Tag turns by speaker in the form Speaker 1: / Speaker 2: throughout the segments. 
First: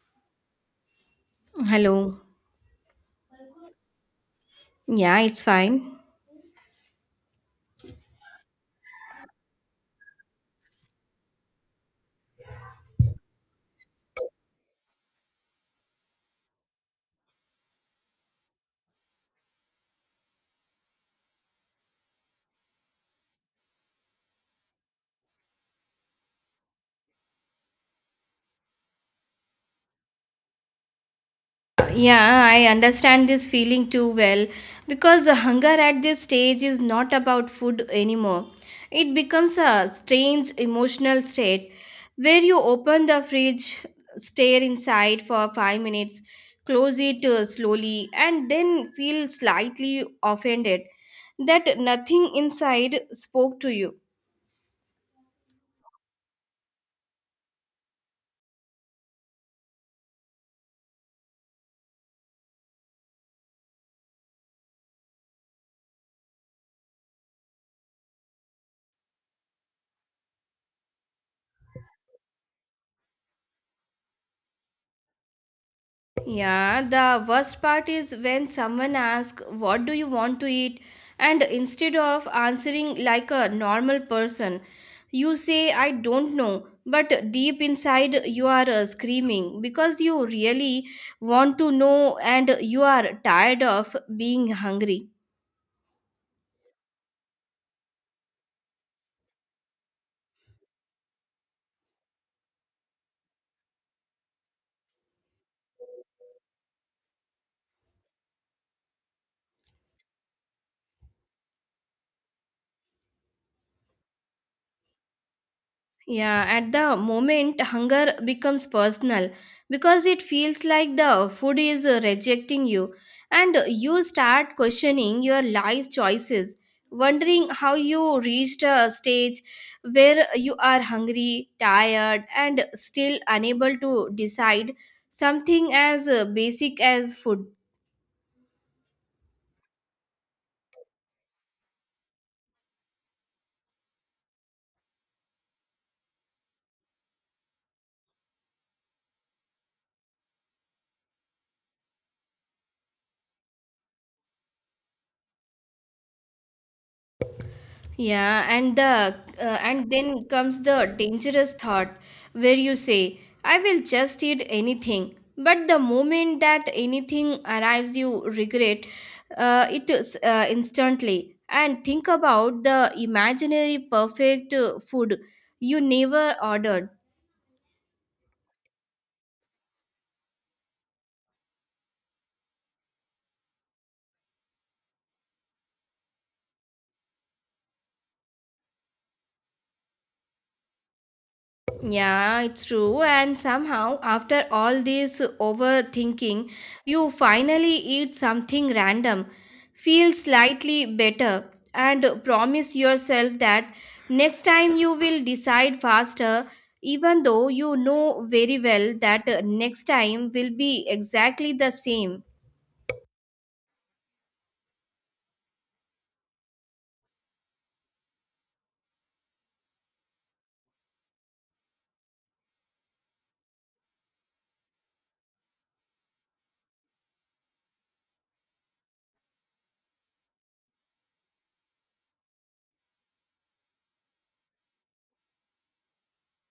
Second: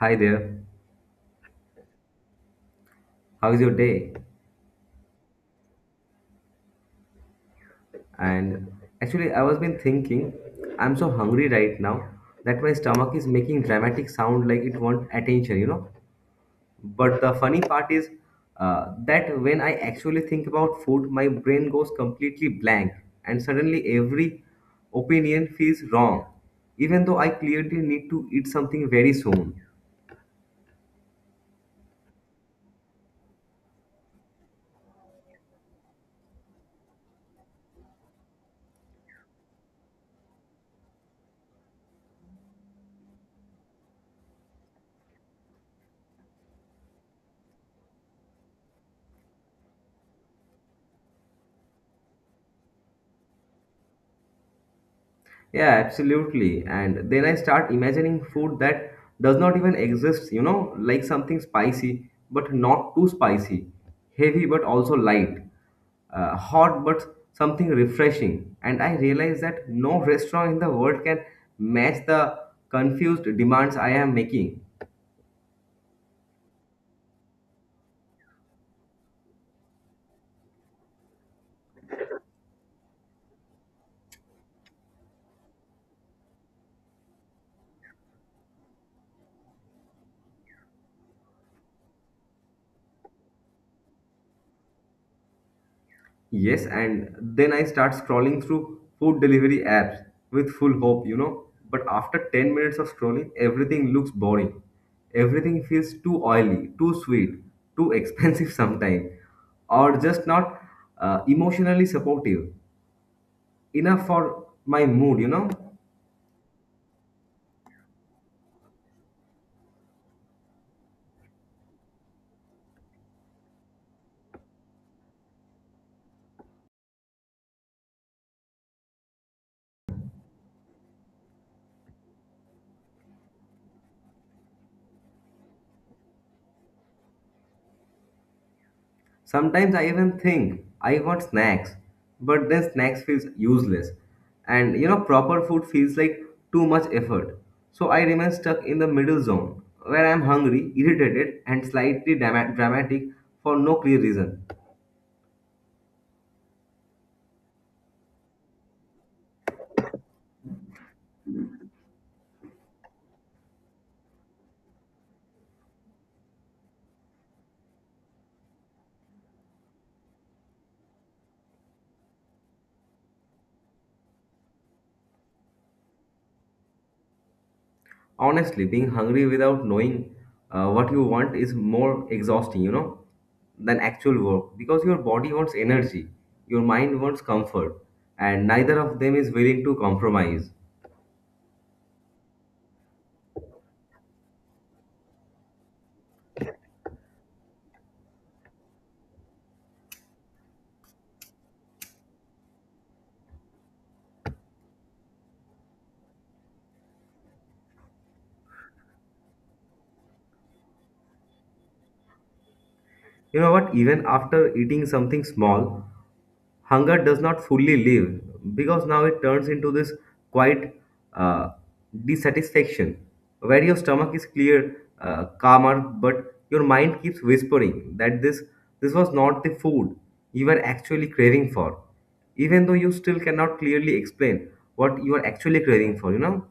Speaker 1: Hi there.
Speaker 2: Hello.
Speaker 1: How's your day?
Speaker 2: Yeah, it's fine.
Speaker 1: And actually, I was been thinking, I'm so hungry right now that my stomach is making dramatic sound like it want attention, you know. But the funny part is that when I actually think about food, my brain goes completely blank, and suddenly every opinion feels wrong, even though I clearly need to eat something very soon.
Speaker 2: Yeah, I understand this feeling too well because the hunger at this stage is not about food anymore. It becomes a strange emotional state where you open the fridge, stare inside for 5 minutes, close it slowly, and then feel slightly offended that nothing inside spoke to you.
Speaker 1: Yeah, absolutely. And then I start imagining food that does not even exist, you know, like something spicy, but not too spicy, heavy, but also light, hot, but something refreshing. And I realize that no restaurant in the world can match the confused demands I am making.
Speaker 2: Yeah, the worst part is when someone asks, What do you want to eat? And instead of answering like a normal person, you say, I don't know. But deep inside, you are screaming because you really want to know and you are tired of being hungry.
Speaker 1: Yes, and then I start scrolling through food delivery apps with full hope, you know. But after 10 minutes of scrolling, everything looks boring. Everything feels too oily, too sweet, too expensive sometimes, or just not emotionally supportive enough for my mood, you know.
Speaker 2: Yeah, at the moment, hunger becomes personal because it feels like the food is rejecting you, and you start questioning your life choices, wondering how you reached a stage where you are hungry, tired, and still unable to decide something as basic as food.
Speaker 1: Sometimes I even think I want snacks, but then snacks feels useless. And you know, proper food feels like too much effort. So I remain stuck in the middle zone where I'm hungry, irritated, and slightly dramatic for no clear reason.
Speaker 2: Yeah, and the and then comes the dangerous thought where you say, I will just eat anything. But the moment that anything arrives, you regret it is, instantly. And think about the imaginary perfect food you never ordered.
Speaker 1: Honestly, being hungry without knowing what you want is more exhausting, you know, than actual work because your body wants energy, your mind wants comfort, and neither of them is willing to compromise.
Speaker 2: Yeah, it's true. And somehow, after all this overthinking, you finally eat something random, feel slightly better, and promise yourself that next time you will decide faster, even though you know very well that next time will be exactly the same.
Speaker 1: You know what? Even after eating something small, hunger does not fully leave because now it turns into this quite uh, dissatisfaction where your stomach is clear, calmer, but your mind keeps whispering that this was not the food you were actually craving for, even though you still cannot clearly explain what you are actually craving for. You know,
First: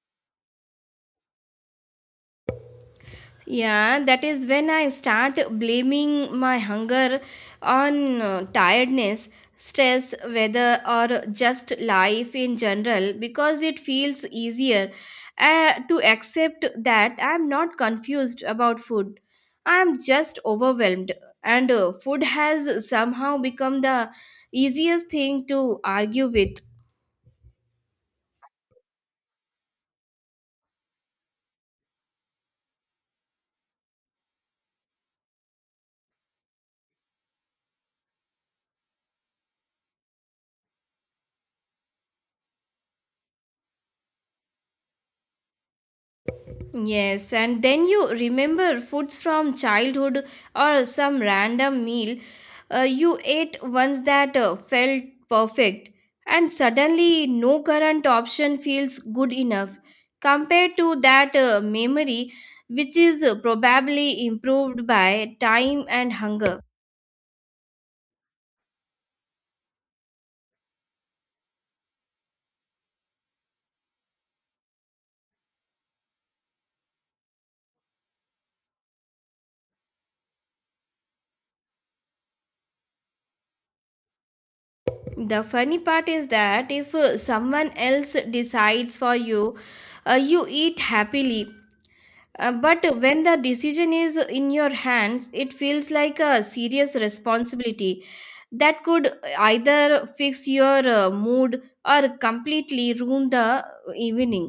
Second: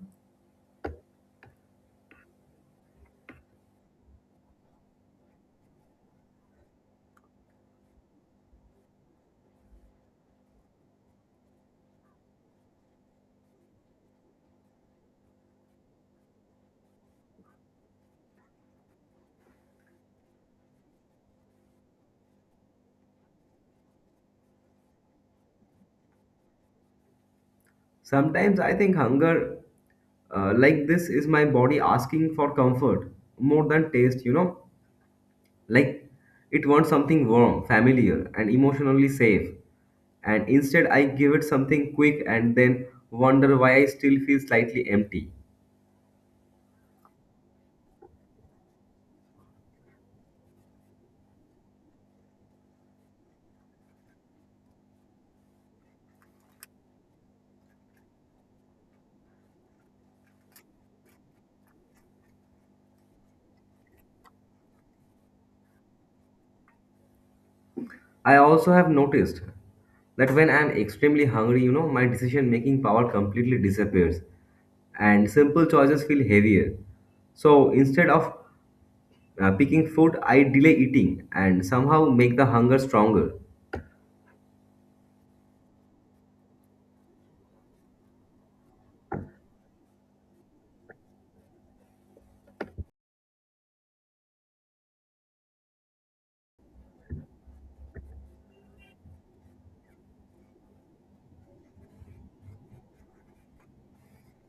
Speaker 2: Yeah, that is when I start blaming my hunger on tiredness, stress, weather, or just life in general because it feels easier to accept that I'm not confused about food. I'm just overwhelmed, and food has somehow become the easiest thing to argue with.
Speaker 1: sometimes I think hunger like this is my body asking for comfort more than taste. You know, like, it wants something warm, familiar, and emotionally safe. And instead, I give it something quick and then wonder why I still feel slightly empty.
Speaker 2: Yes, and then you remember foods from childhood or some random meal you ate once that felt perfect, and suddenly no current option feels good enough compared to that memory, which is probably improved by time and hunger.
Speaker 1: I also have noticed that when I'm extremely hungry, you know, my decision making power completely disappears and simple choices feel heavier. So instead of picking food, I delay eating and somehow make the hunger stronger.
Speaker 2: The funny part is that if someone else decides for you, you eat happily. But when the decision is in your hands, it feels like a serious responsibility that could either fix your mood or completely ruin the evening.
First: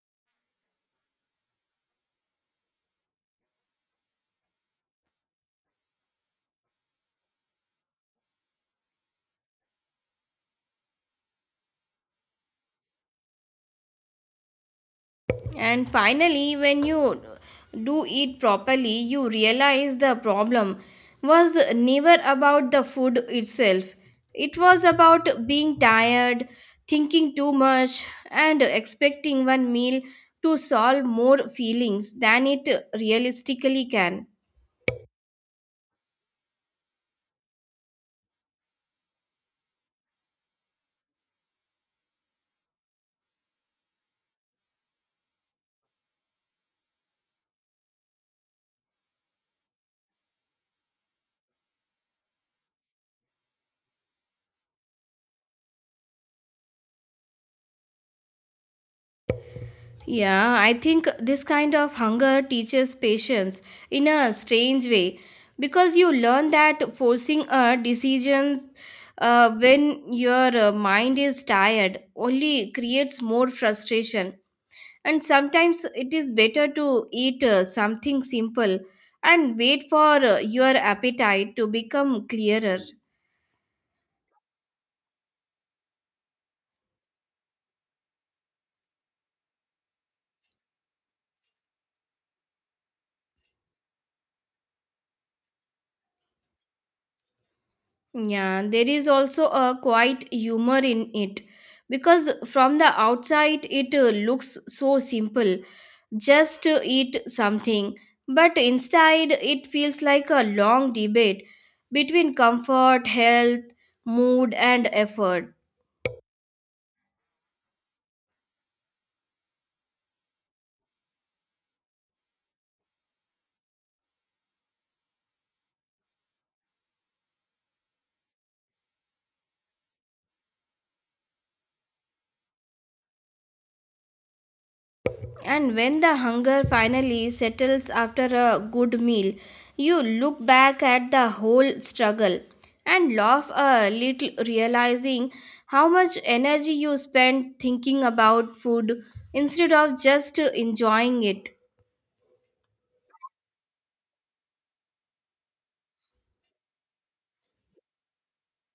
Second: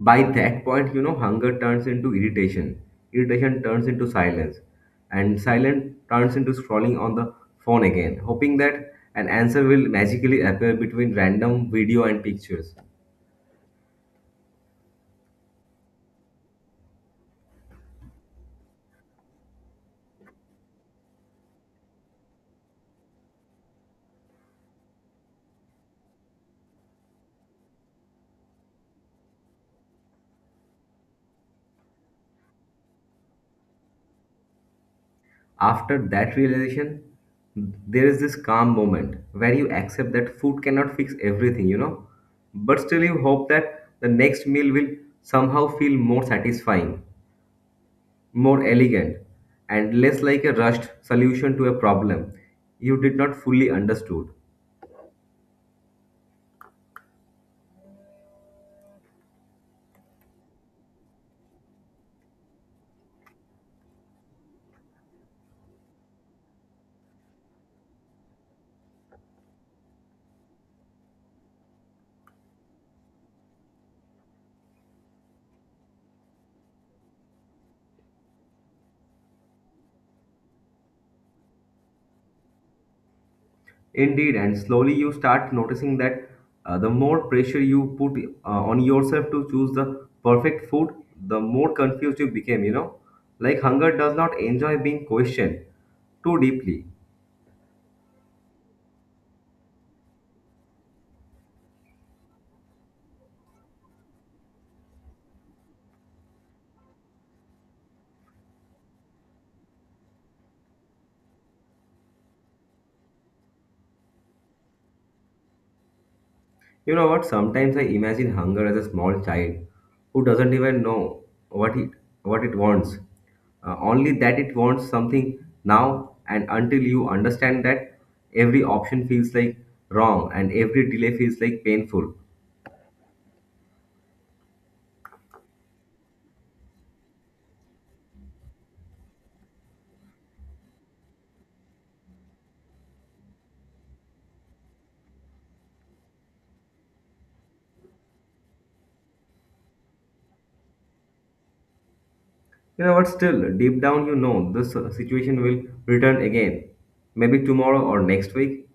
Speaker 1: By that point, you know, hunger turns into irritation, irritation turns into silence, and silence turns into scrolling on the phone again, hoping that an answer will magically appear between random video and pictures.
Speaker 2: And finally, when you do eat properly, you realize the problem was never about the food itself. It was about being tired, thinking too much, and expecting one meal to solve more feelings than it realistically can.
Speaker 1: After that realization, there is this calm moment where you accept that food cannot fix everything, you know, but still you hope that the next meal will somehow feel more satisfying, more elegant, and less like a rushed solution to a problem you did not fully understood.
Speaker 2: Yeah, I think this kind of hunger teaches patience in a strange way because you learn that forcing a decision when your mind is tired only creates more frustration. And sometimes it is better to eat something simple and wait for your appetite to become clearer.
Speaker 1: Indeed, and slowly you start noticing that the more pressure you put on yourself to choose the perfect food, the more confused you became, you know. Like hunger does not enjoy being questioned too deeply.
Speaker 2: Yeah, there is also a quite humor in it because from the outside it looks so simple, just eat something, but inside it feels like a long debate between comfort, health, mood, and effort.
Speaker 1: You know what? Sometimes I imagine hunger as a small child who doesn't even know what it what it wants. Only that it wants something now, and until you understand that, every option feels like wrong and every delay feels like painful.
Speaker 2: And when the hunger finally settles after a good meal, you look back at the whole struggle and laugh a little, realizing how much energy you spent thinking about food instead of just enjoying it.
Speaker 1: You know, but still, deep down, you know this situation will return again, maybe tomorrow or next week.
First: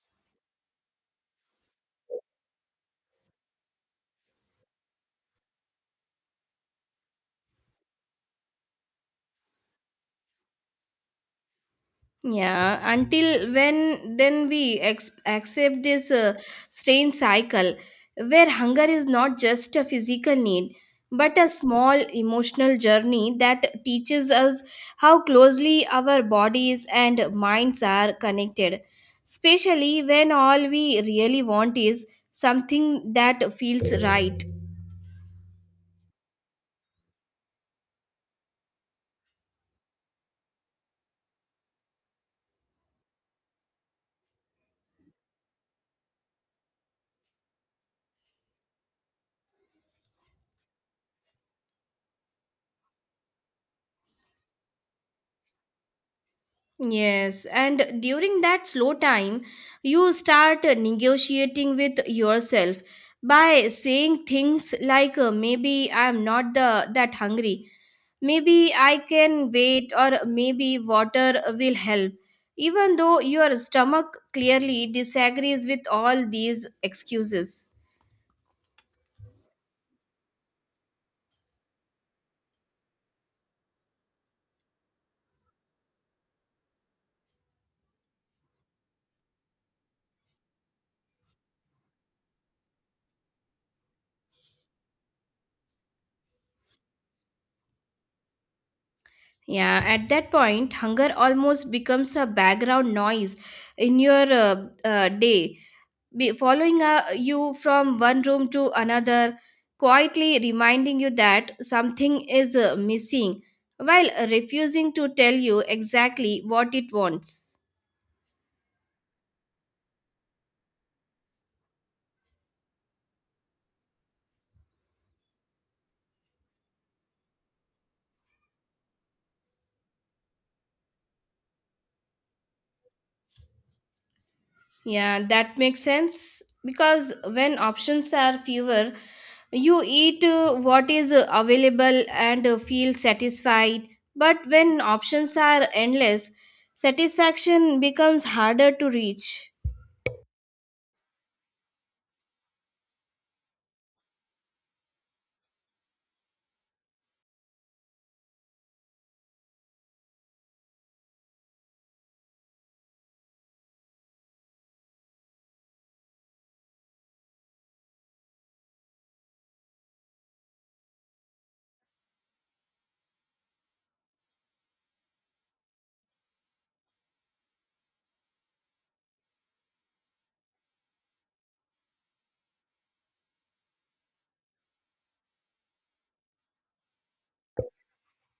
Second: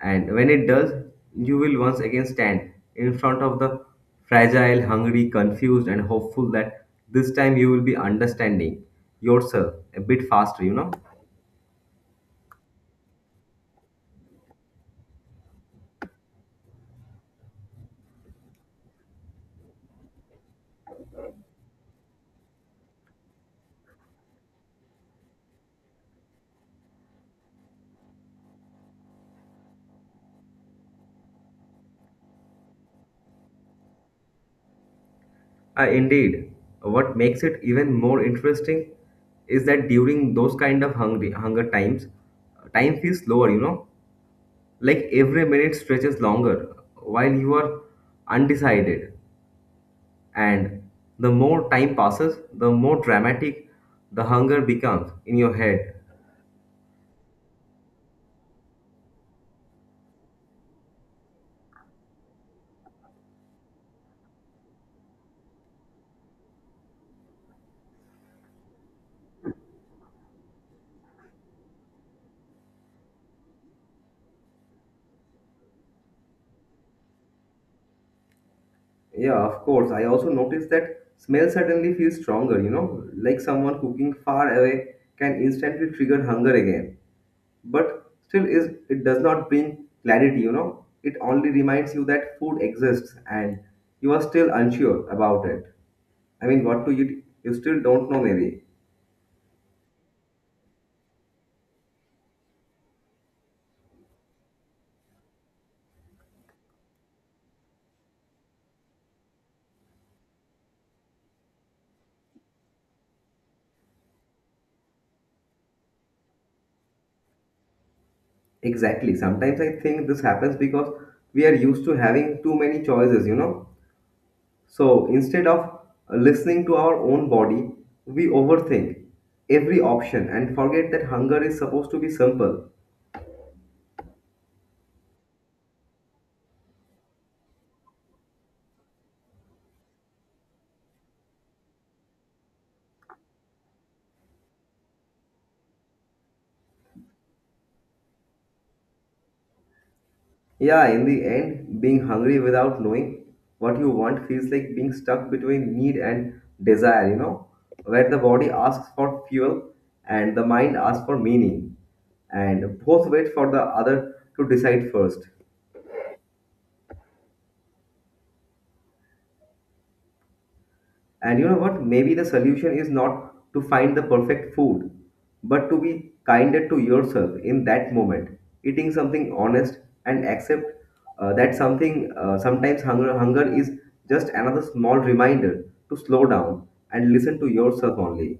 Speaker 1: And when it does, you will once again stand in front of the fragile, hungry, confused, and hopeful that this time you will be understanding yourself a bit faster, you know.
Speaker 2: Yeah, until when then we accept this strange cycle where hunger is not just a physical need but a small emotional journey that teaches us how closely our bodies and minds are connected, especially when all we really want is something that feels right.
Speaker 1: Indeed, what makes it even more interesting is that during those kind of hungry hunger times, time feels slower, you know, like every minute stretches longer while you are undecided, and the more time passes, the more dramatic the hunger becomes in your head.
Speaker 2: Yes, and during that slow time, you start negotiating with yourself by saying things like maybe I'm not the that hungry, maybe I can wait or maybe water will help. Even though your stomach clearly disagrees with all these excuses.
Speaker 1: Yeah, of course. I also noticed that smell suddenly feels stronger, you know, like someone cooking far away can instantly trigger hunger again. But still is it does not bring clarity, you know. It only reminds you that food exists and you are still unsure about it. I mean, what to eat, you still don't know maybe.
Speaker 2: Yeah, at that point, hunger almost becomes a background noise in your day be following you from one room to another, quietly reminding you that something is missing, while refusing to tell you exactly what it wants.
Speaker 1: Exactly. Sometimes I think this happens because we are used to having too many choices, you know. So instead of listening to our own body, we overthink every option and forget that hunger is supposed to be simple.
Speaker 2: Yeah, that makes sense because when options are fewer, you eat what is available and feel satisfied. But when options are endless, satisfaction becomes harder to reach.
Speaker 1: Yeah, in the end, being hungry without knowing what you want feels like being stuck between need and desire, you know, where the body asks for fuel and the mind asks for meaning, and both wait for the other to decide first. And you know what? Maybe the solution is not to find the perfect food, but to be kinder to yourself in that moment, eating something honest and accept that something sometimes hunger is just another small reminder to slow down and listen to yourself only.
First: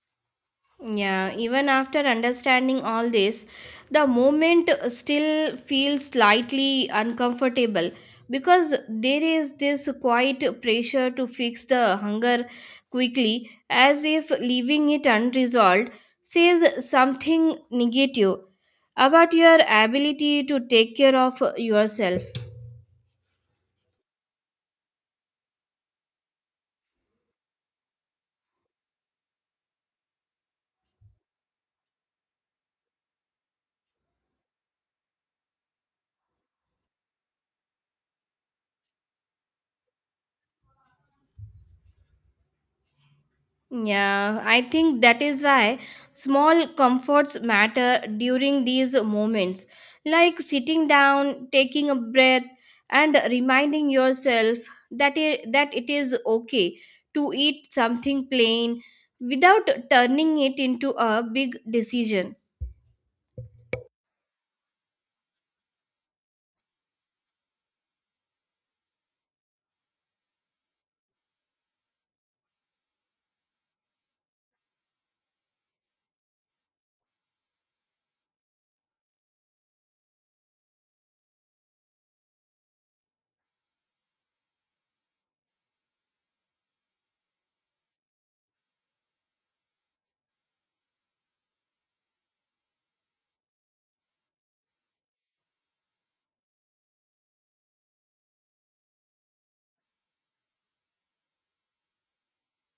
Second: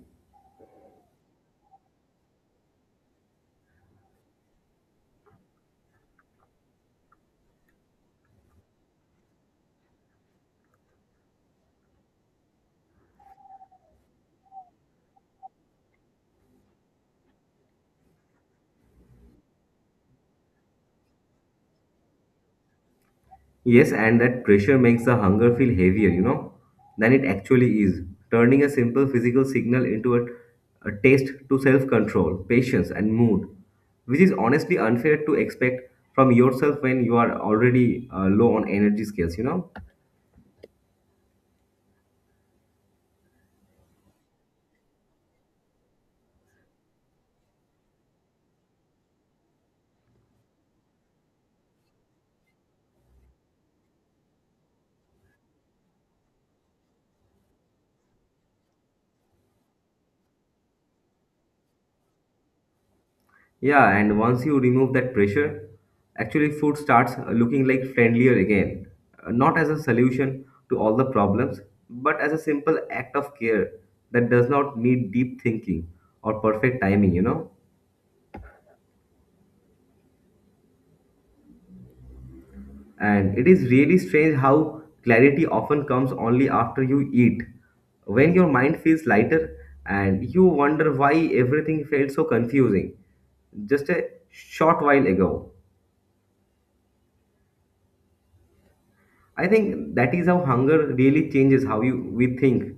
Speaker 2: Yeah, even after understanding all this, the moment still feels slightly uncomfortable because there is this quiet pressure to fix the hunger quickly, as if leaving it unresolved says something negative about your ability to take care of yourself.
Speaker 1: Yes, and that pressure makes the hunger feel heavier, you know, than it actually is, turning a simple physical signal into a taste to self control, patience, and mood, which is honestly unfair to expect from yourself when you are already low on energy scales, you know.
Speaker 2: Yeah, I think that is why small comforts matter during these moments, like sitting down, taking a breath, and reminding yourself that it is okay to eat something plain without turning it into a big decision.
Speaker 1: Yeah, and once you remove that pressure, actually food starts looking like friendlier again. Not as a solution to all the problems, but as a simple act of care that does not need deep thinking or perfect timing, you know? And it is really strange how clarity often comes only after you eat. When your mind feels lighter and you wonder why everything felt so confusing just a short while ago. I think that is how hunger really changes how you we think,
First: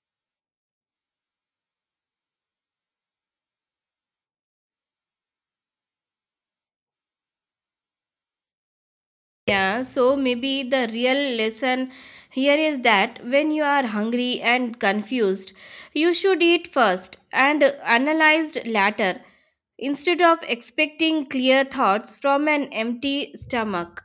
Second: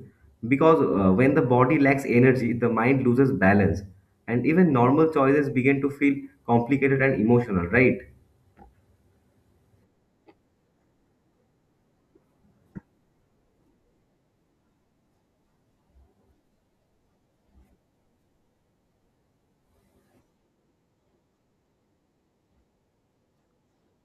Speaker 1: because when the body lacks energy, the mind loses balance, and even normal choices begin to feel complicated and emotional. Right?
Speaker 2: Yeah, so maybe the real lesson here is that when you are hungry and confused, you should eat first and analyzed later instead of expecting clear thoughts from an empty stomach.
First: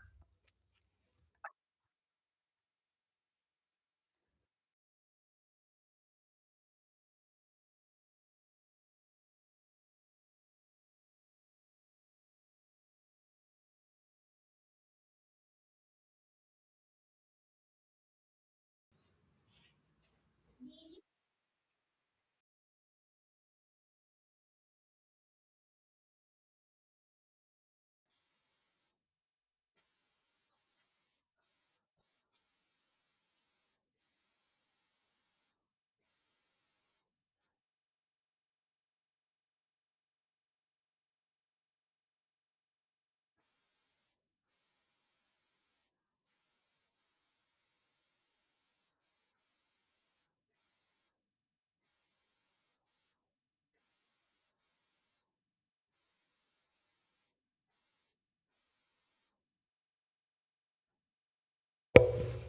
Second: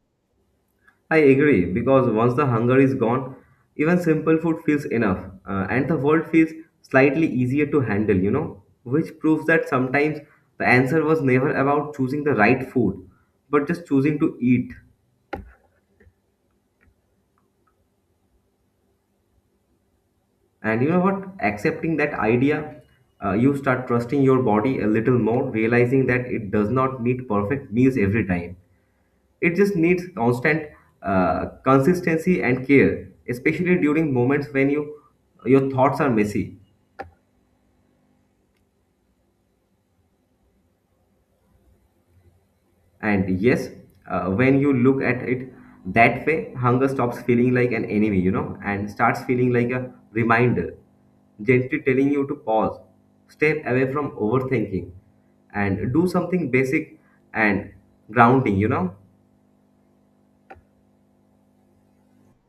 Speaker 1: I agree because once the hunger is gone, even simple food feels enough, and the world feels slightly easier to handle. You know, which proves that sometimes the answer was never about choosing the right food, but just choosing to eat. And you know what? Accepting that idea, you start trusting your body a little more, realizing that it does not need perfect meals every time. It just needs constant consistency and care, especially during moments when you your thoughts are messy. And yes, when you look at it that way, hunger stops feeling like an enemy, you know, and starts feeling like a reminder, gently telling you to pause, step away from overthinking, and do something basic and grounding, you know.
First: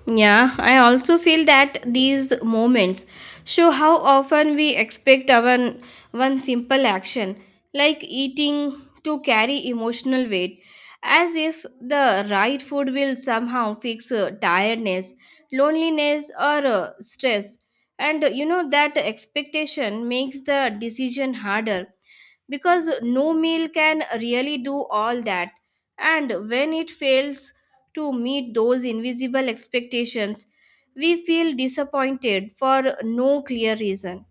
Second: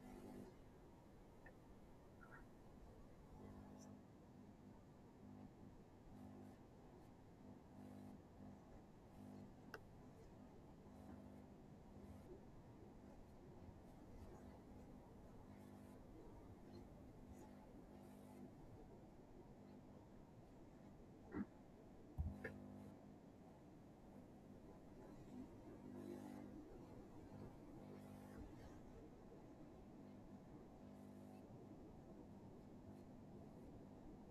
Speaker 2: Yeah, I also feel that these moments show how often we expect our one simple action, like eating, to carry emotional weight, as if the right food will somehow fix tiredness, loneliness, or stress. And you know that expectation makes the decision harder because no meal can really do all that. And when it fails, to meet those invisible expectations, we feel disappointed for no clear reason.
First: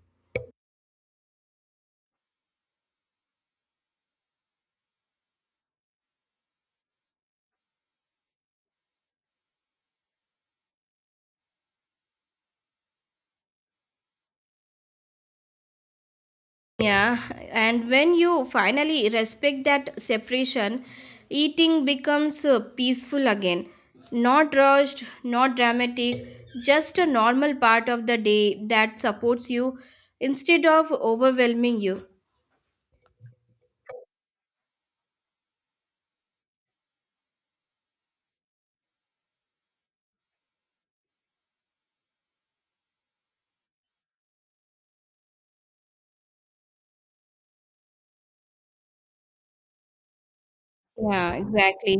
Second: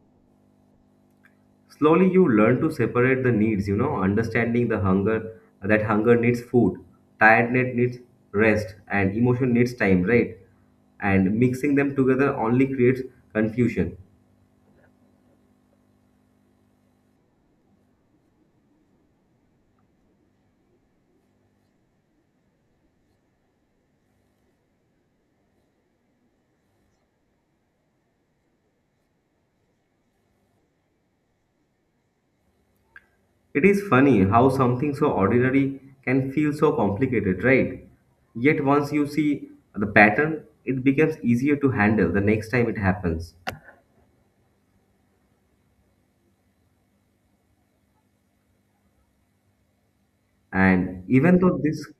Speaker 1: Slowly, you learn to separate the needs, you know, understanding the hunger that hunger needs food, tiredness needs rest, and emotion needs time, right? And mixing them together only creates confusion.
Speaker 2: Yeah, and when you finally respect that separation, eating becomes peaceful again. Not rushed, not dramatic, just a normal part of the day that supports you instead of overwhelming you.
Speaker 1: It is funny how something so ordinary can feel so complicated, right? Yet once you see the pattern, it becomes easier to handle the next time it happens. And
Speaker 2: Yeah,
Speaker 1: even though this,
Speaker 2: exactly.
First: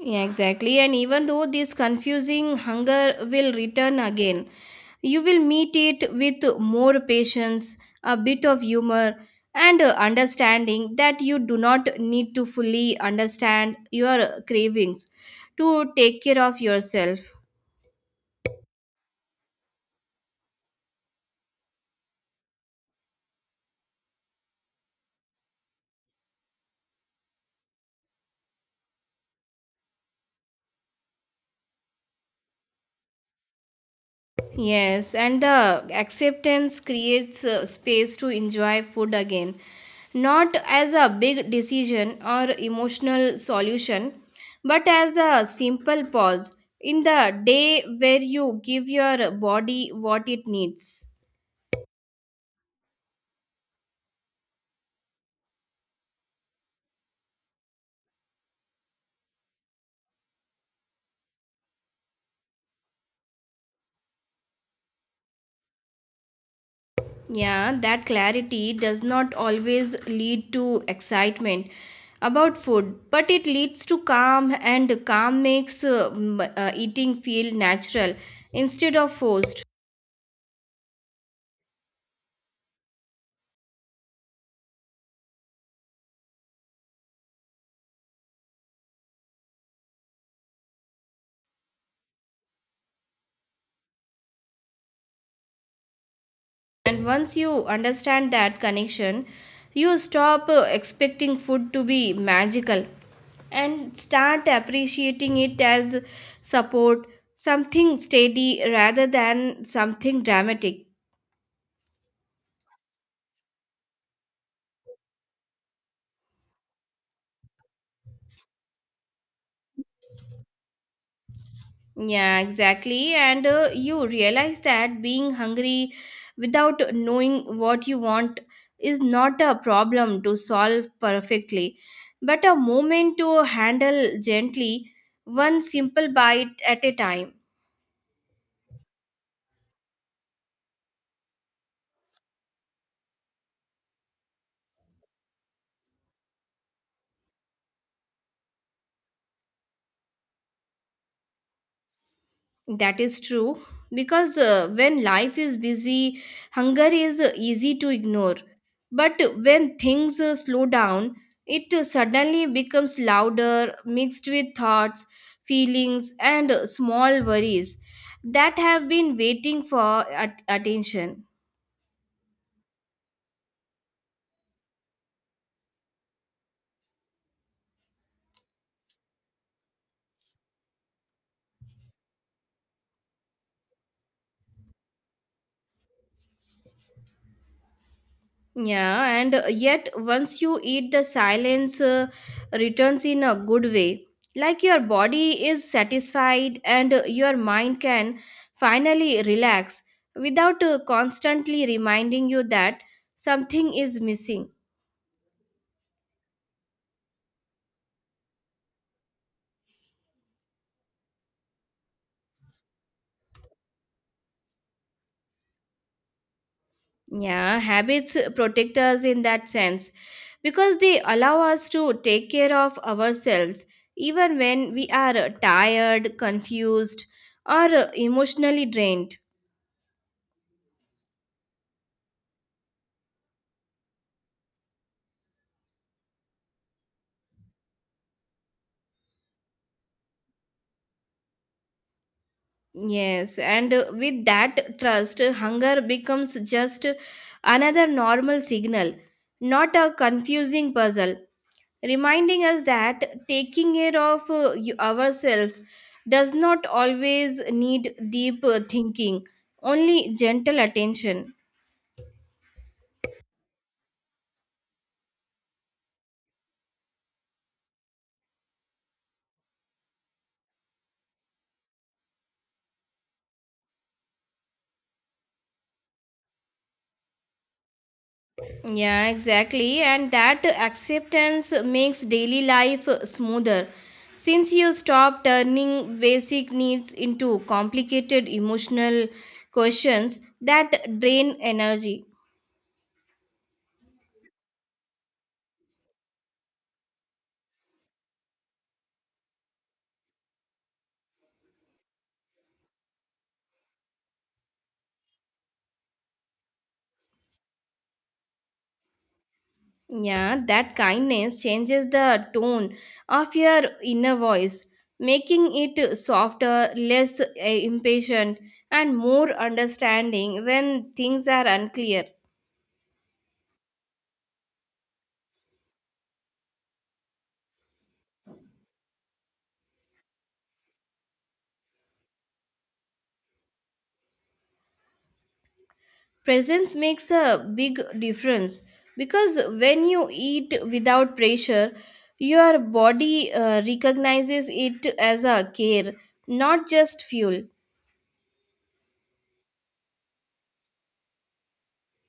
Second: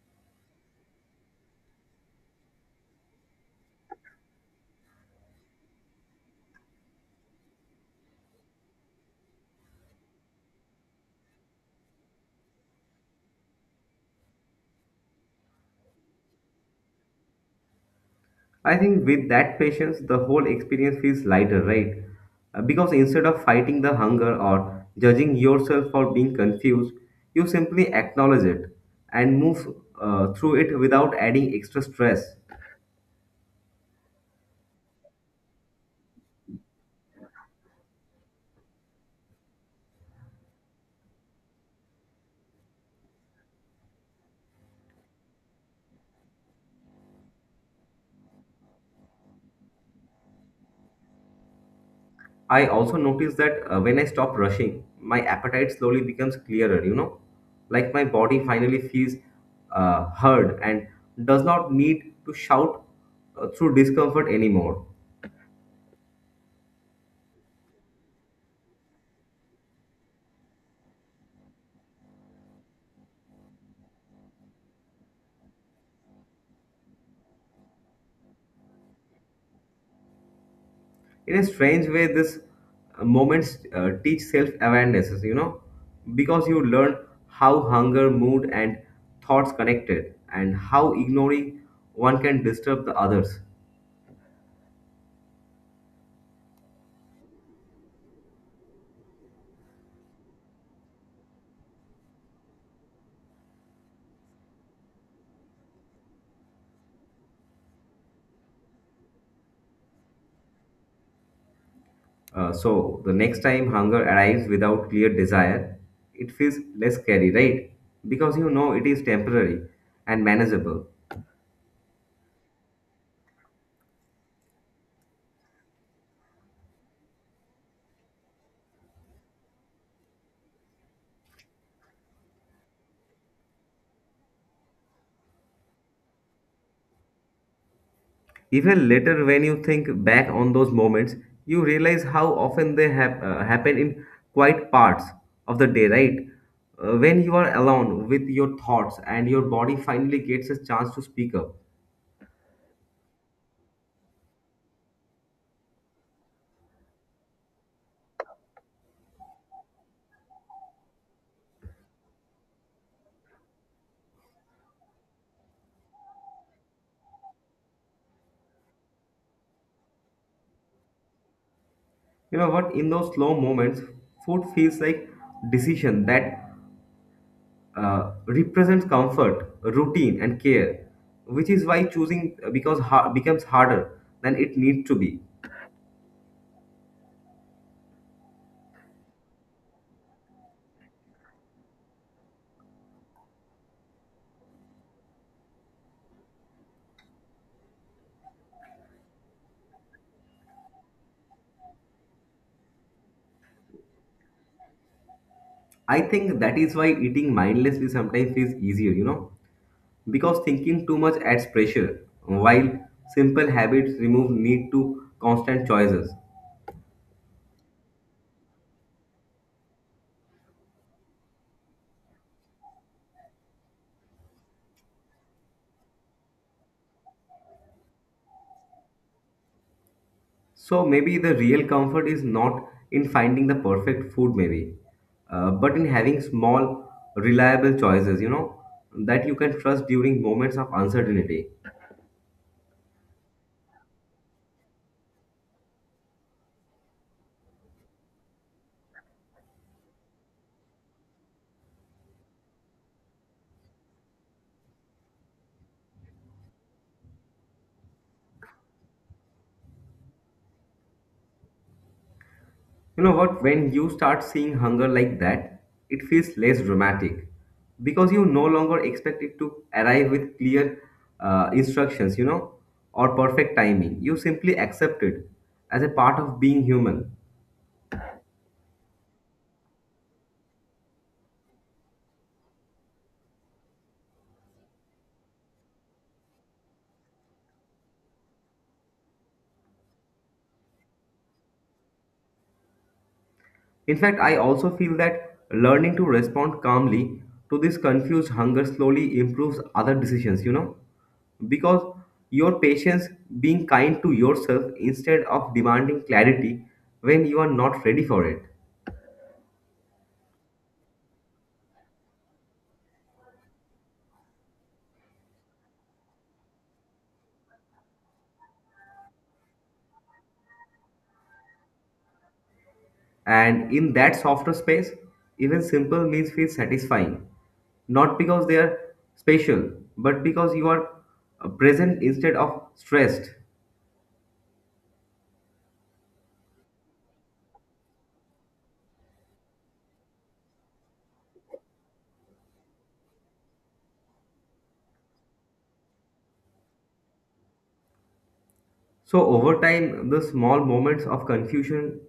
Speaker 2: Yeah, exactly. And even though this confusing hunger will return again, you will meet it with more patience, a bit of humor, and understanding that you do not need to fully understand your cravings to take care of yourself.
Speaker 1: I think with that patience, the whole experience feels lighter, right? Because instead of fighting the hunger or judging yourself for being confused, you simply acknowledge it and move through it without adding extra stress.
Speaker 2: Yes, and the acceptance creates space to enjoy food again, not as a big decision or emotional solution, but as a simple pause in the day where you give your body what it needs.
Speaker 1: I also notice that when I stop rushing, my appetite slowly becomes clearer, you know, like my body finally feels heard and does not need to shout through discomfort anymore.
Speaker 2: Yeah, that clarity does not always lead to excitement about food, but it leads to calm, and calm makes eating feel natural instead of forced.
Speaker 1: In a strange way, this moments teach self-awarenesses, you know, because you learn how hunger, mood, and thoughts connected, and how ignoring one can disturb the others.
Speaker 2: And once you understand that connection, you stop expecting food to be magical and start appreciating it as support, something steady rather than something dramatic.
Speaker 1: So the next time hunger arrives without clear desire, it feels less scary, right? Because you know it is temporary and manageable.
Speaker 2: Yeah, exactly. And you realize that being hungry without knowing what you want is not a problem to solve perfectly, but a moment to handle gently, one simple bite at a time.
Speaker 1: Even later, when you think back on those moments, you realize how often they happen in quiet parts of the day, right? When you are alone with your thoughts and your body finally gets a chance to speak up.
Speaker 2: That is true because when life is busy, hunger is easy to ignore. But when things slow down, it suddenly becomes louder, mixed with thoughts, feelings, and small worries that have been waiting for attention.
Speaker 1: You know what? In those slow moments, food feels like decision that represents comfort, routine, and care, which is why becomes harder than it needs to be.
Speaker 2: Yeah, and yet once you eat, the silence returns in a good way. Like your body is satisfied and your mind can finally relax without constantly reminding you that something is missing.
Speaker 1: I think that is why eating mindlessly sometimes feels easier, you know, because thinking too much adds pressure, while simple habits remove need to constant choices.
Speaker 2: Yeah, habits protect us in that sense because they allow us to take care of ourselves even when we are tired, confused, or emotionally drained.
Speaker 1: So maybe the real comfort is not in finding the perfect food, maybe, but in having small, reliable choices, you know, that you can trust during moments of uncertainty.
Speaker 2: Yes, and with that trust, hunger becomes just another normal signal, not a confusing puzzle, reminding us that taking care of ourselves does not always need deep thinking, only gentle attention.
Speaker 1: You know what? When you start seeing hunger like that, it feels less dramatic because you no longer expect it to arrive with clear instructions, you know, or perfect timing. You simply accept it as a part of being human.
Speaker 2: Yeah, exactly. And that acceptance makes daily life smoother. Since you stop turning basic needs into complicated emotional questions that drain energy.
Speaker 1: In fact, I also feel that learning to respond calmly to this confused hunger slowly improves other decisions, you know, because your patience being kind to yourself instead of demanding clarity when you are not ready for it.
Speaker 2: Yeah, that kindness changes the tone of your inner voice, making it softer, less impatient, and more understanding when things are unclear.
Speaker 1: And in that softer space, even simple meals feel satisfying, not because they are special, but because you are present instead of stressed.
Speaker 2: Presence makes a big difference because when you eat without pressure, your body recognizes it as a care, not just fuel.
Speaker 1: So, over time, the small moments of confusion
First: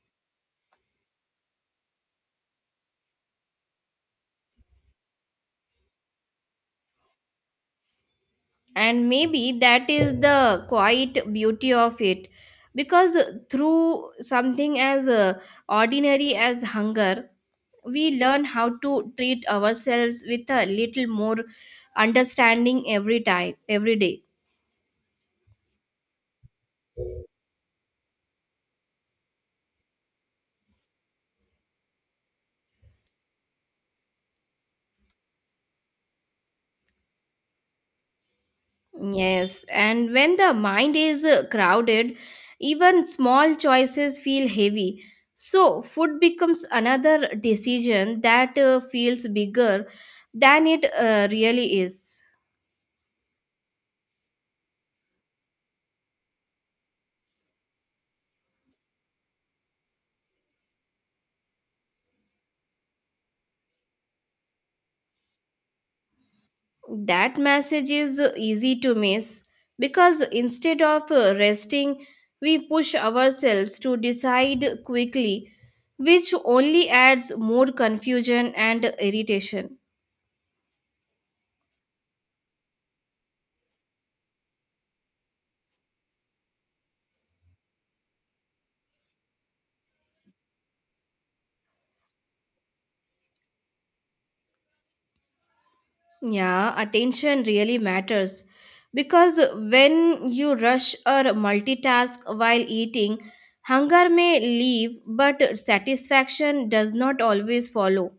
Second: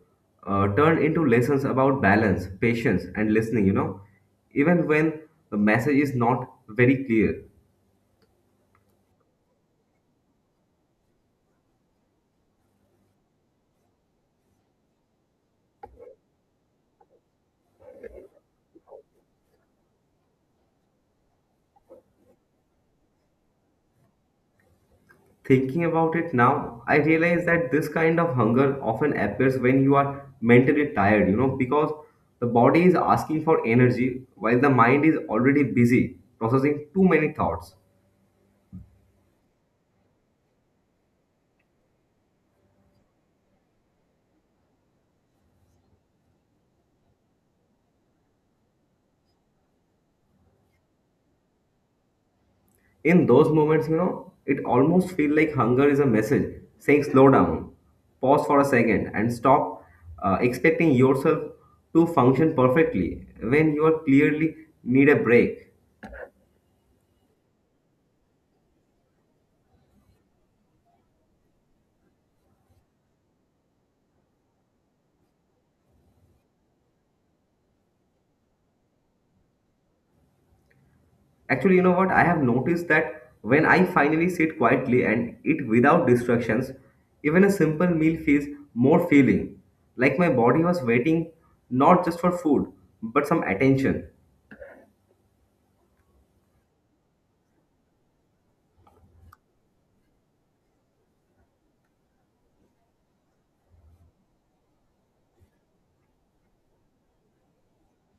Speaker 1: turn into lessons about balance, patience, and listening, you know, even when the message is not very clear.
Speaker 2: And maybe that is the quiet beauty of it because through something as ordinary as hunger we learn how to treat ourselves with a little more understanding, every time, every day.
Speaker 1: Thinking about it now, I realize that this kind of hunger often appears when you are mentally tired, you know, because the body is asking for energy while the mind is already busy processing too many thoughts.
Speaker 2: Yes, and when the mind is crowded, even small choices feel heavy. So, food becomes another decision that feels bigger than it really is.
Speaker 1: In those moments, you know, it almost feels like hunger is a message saying slow down, pause for a second, and stop expecting yourself to function perfectly when you are clearly need a break.
Speaker 2: That message is easy to miss because instead of resting, we push ourselves to decide quickly, which only adds more confusion and irritation.
Speaker 1: Actually, you know what? I have noticed that when I finally sit quietly and eat without distractions, even a simple meal feels more feeling. Like my body was waiting not just for food, but some attention.
Speaker 2: Yeah, attention really matters because when you rush or multitask while eating, hunger may leave, but satisfaction does not always follow.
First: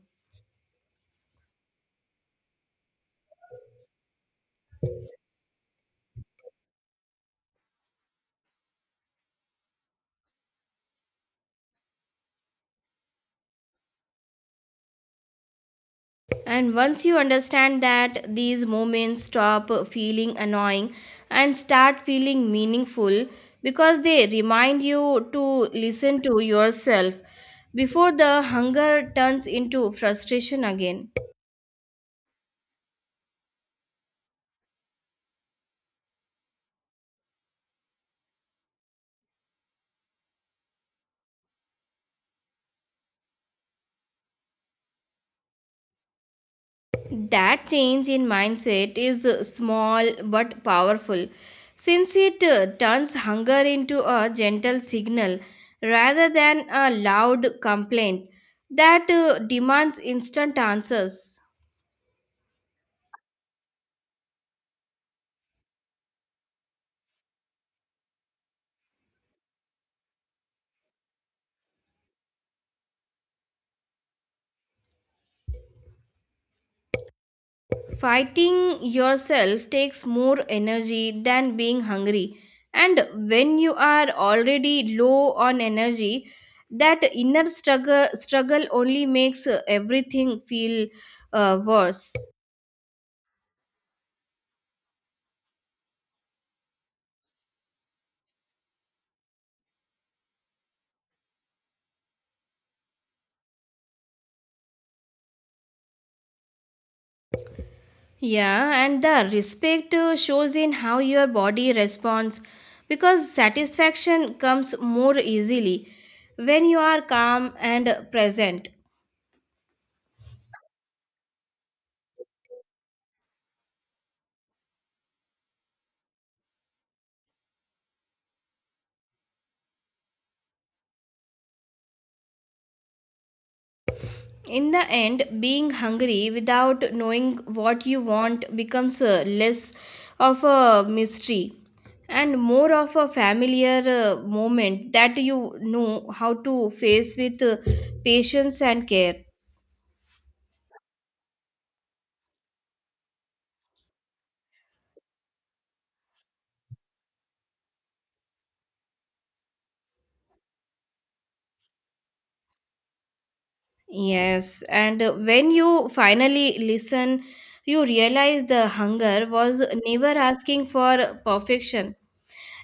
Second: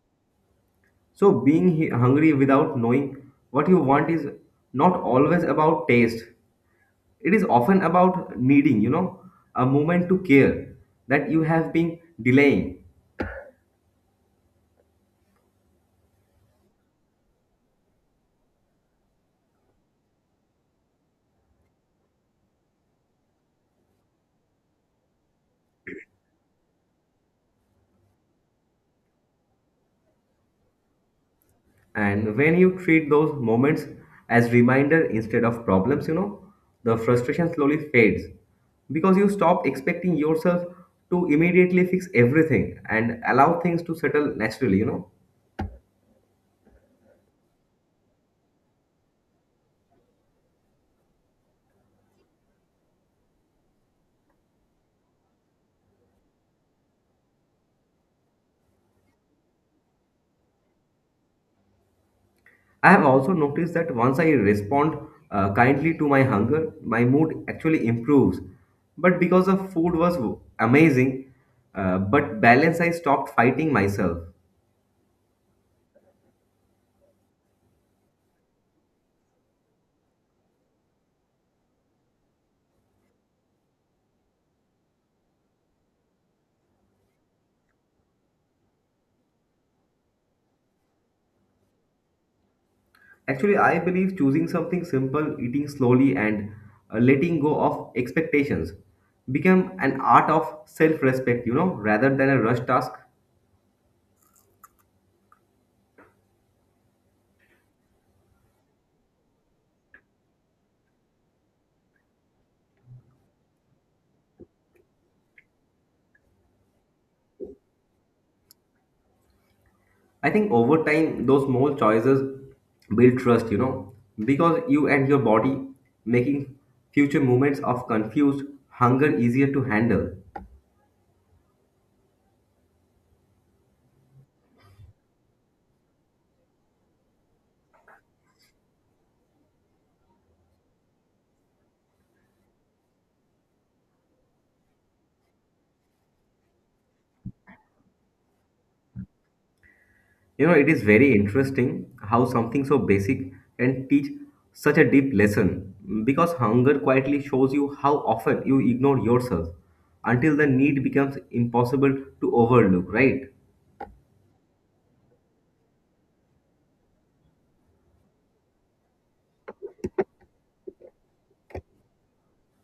Speaker 1: So, being hungry without knowing what you want is not always about taste. It is often about needing, you know, a moment to care that you have been delaying.
Speaker 2: And once you understand that, these moments stop feeling annoying and start feeling meaningful because they remind you to listen to yourself before the hunger turns into frustration again.
Speaker 1: And when you treat those moments as reminder instead of problems, you know, the frustration slowly fades because you stop expecting yourself to immediately fix everything and allow things to settle naturally, you know.
Speaker 2: That change in mindset is small but powerful, since it turns hunger into a gentle signal rather than a loud complaint that demands instant answers.
Speaker 1: I have also noticed that once I respond kindly to my hunger, my mood actually improves. But because the food was amazing, but balance, I stopped fighting myself.
Speaker 2: Fighting yourself takes more energy than being hungry, and when you are already low on energy, that inner struggle only makes everything feel worse.
Speaker 1: Actually, I believe choosing something simple, eating slowly, and letting go of expectations become an art of self respect, you know, rather than a rush task.
Speaker 2: Yeah, and the respect shows in how your body responds because satisfaction comes more easily when you are calm and present.
Speaker 1: I think over time, those small choices build trust, you know, because you and your body making future moments of confused hunger easier to handle.
Speaker 2: In the end, being hungry without knowing what you want becomes less of a mystery and more of a familiar moment that you know how to face with patience and care.
Speaker 1: You know, it is very interesting how something so basic can teach such a deep lesson because hunger quietly shows you how often you ignore yourself until the need becomes impossible to overlook, right?
Speaker 2: Yes, and when you finally listen, you realize the hunger was never asking for perfection.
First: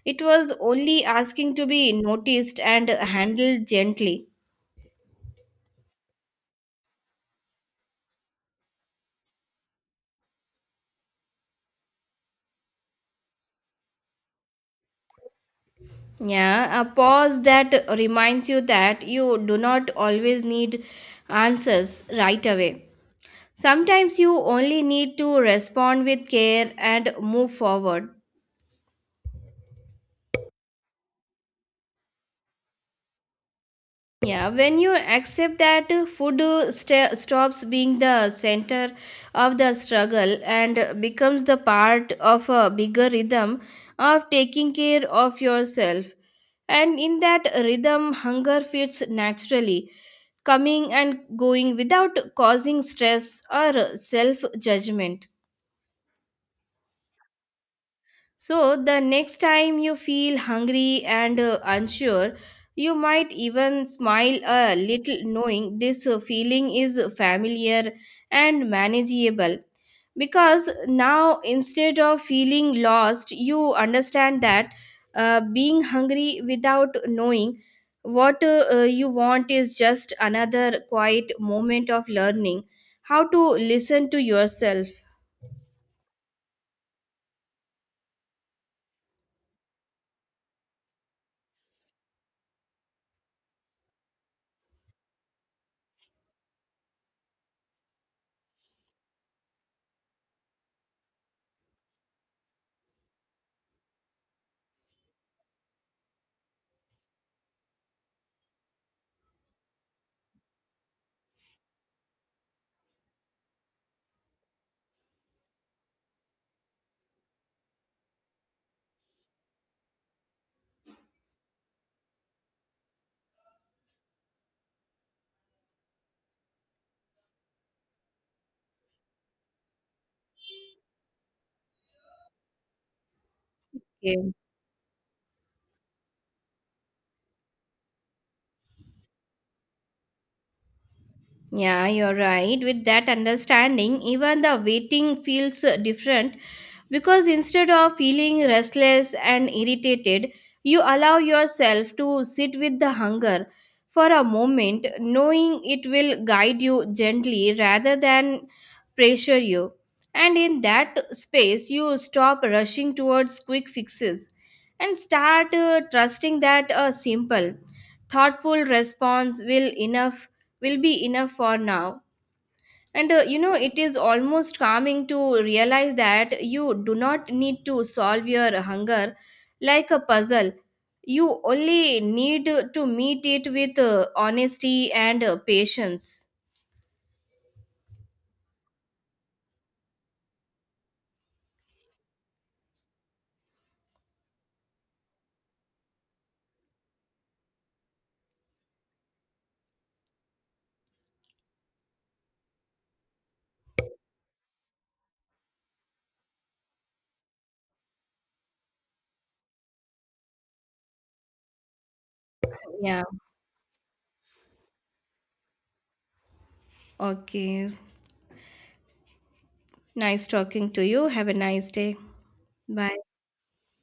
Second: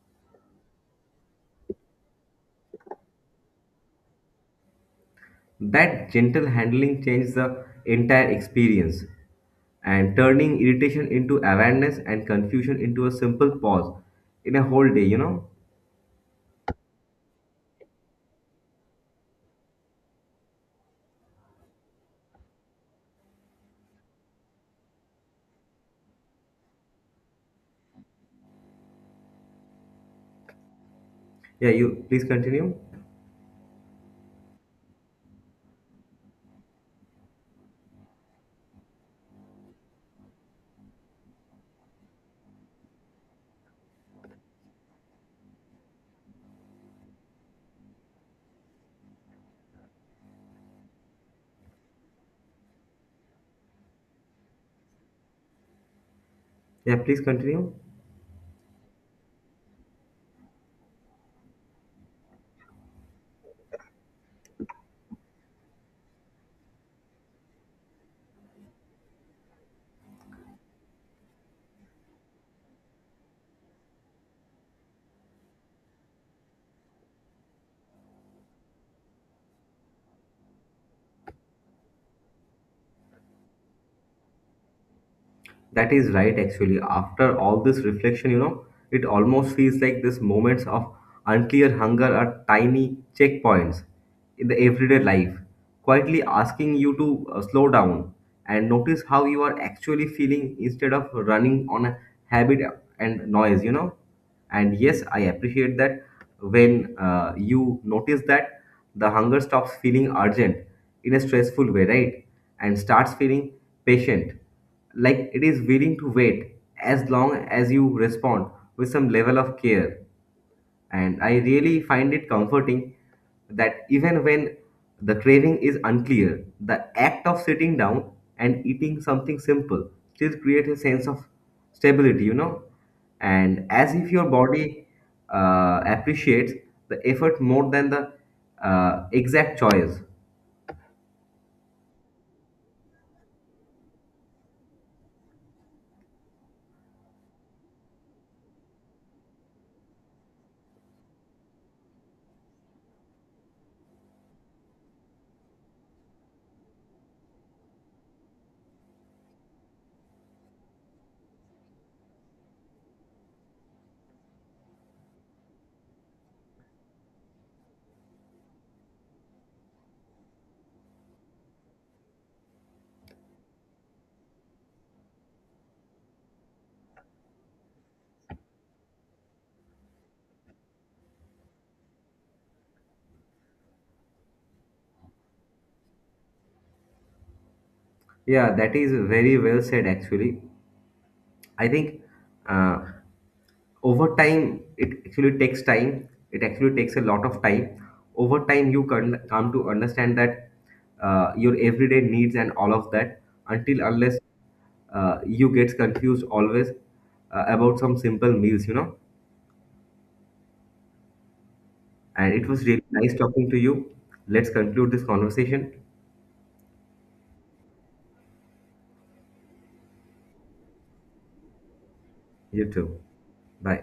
Speaker 2: It was only asking to be noticed and handled gently.
Speaker 1: That gentle handling changes the entire experience and turning irritation into awareness and confusion into a simple pause in a whole day, you know?
Speaker 2: Yeah, a pause that reminds you that you do not always need answers right away. Sometimes you only need to respond with care and move forward.
Speaker 1: Yeah, you please continue.
Speaker 2: Yeah, when you accept that food sta stops being the center of the struggle and becomes the part of a bigger rhythm of taking care of yourself. And in that rhythm, hunger fits naturally, coming and going without causing stress or self judgment.
Speaker 1: Yeah, please continue.
Speaker 2: So, the next time you feel hungry and unsure, you might even smile a little, knowing this feeling is familiar and manageable. Because now, instead of feeling lost, you understand that being hungry without knowing what you want is just another quiet moment of learning how to listen to yourself.
Speaker 1: That is right, actually. After all this reflection, you know, it almost feels like these moments of unclear hunger are tiny checkpoints in the everyday life, quietly asking you to slow down and notice how you are actually feeling instead of running on a habit and noise, you know, and yes, I appreciate that when you notice that the hunger stops feeling urgent in a stressful way, right, and starts feeling patient, like it is willing to wait as long as you respond with some level of care. And I really find it comforting that even when the craving is unclear, the act of sitting down and eating something simple still creates a sense of stability, you know, and as if your
Speaker 2: Okay.
Speaker 1: body appreciates the effort more than the exact choice.
Speaker 2: Yeah, you're right. With that understanding, even the waiting feels different because instead of feeling restless and irritated, you allow yourself to sit with the hunger for a moment, knowing it will guide you gently rather than pressure you. And in that space, you stop rushing towards quick fixes and start trusting that a simple, thoughtful response will be enough for now. And it is almost calming to realize that you do not need to solve your hunger like a puzzle. You only need to meet it with honesty and patience.
Speaker 1: Yeah, that is very well said, actually. I think. Uh, over time it actually takes a lot of time. Over time, you can come to understand that your everyday needs and all of that until unless you get confused always about some simple meals, you know. And it was really
Speaker 2: Yeah.
Speaker 1: nice talking to you. Let's conclude this conversation.
Speaker 2: Okay. Nice talking to you. Have a nice day.
Speaker 1: You
Speaker 2: Bye.
Speaker 1: too. Bye.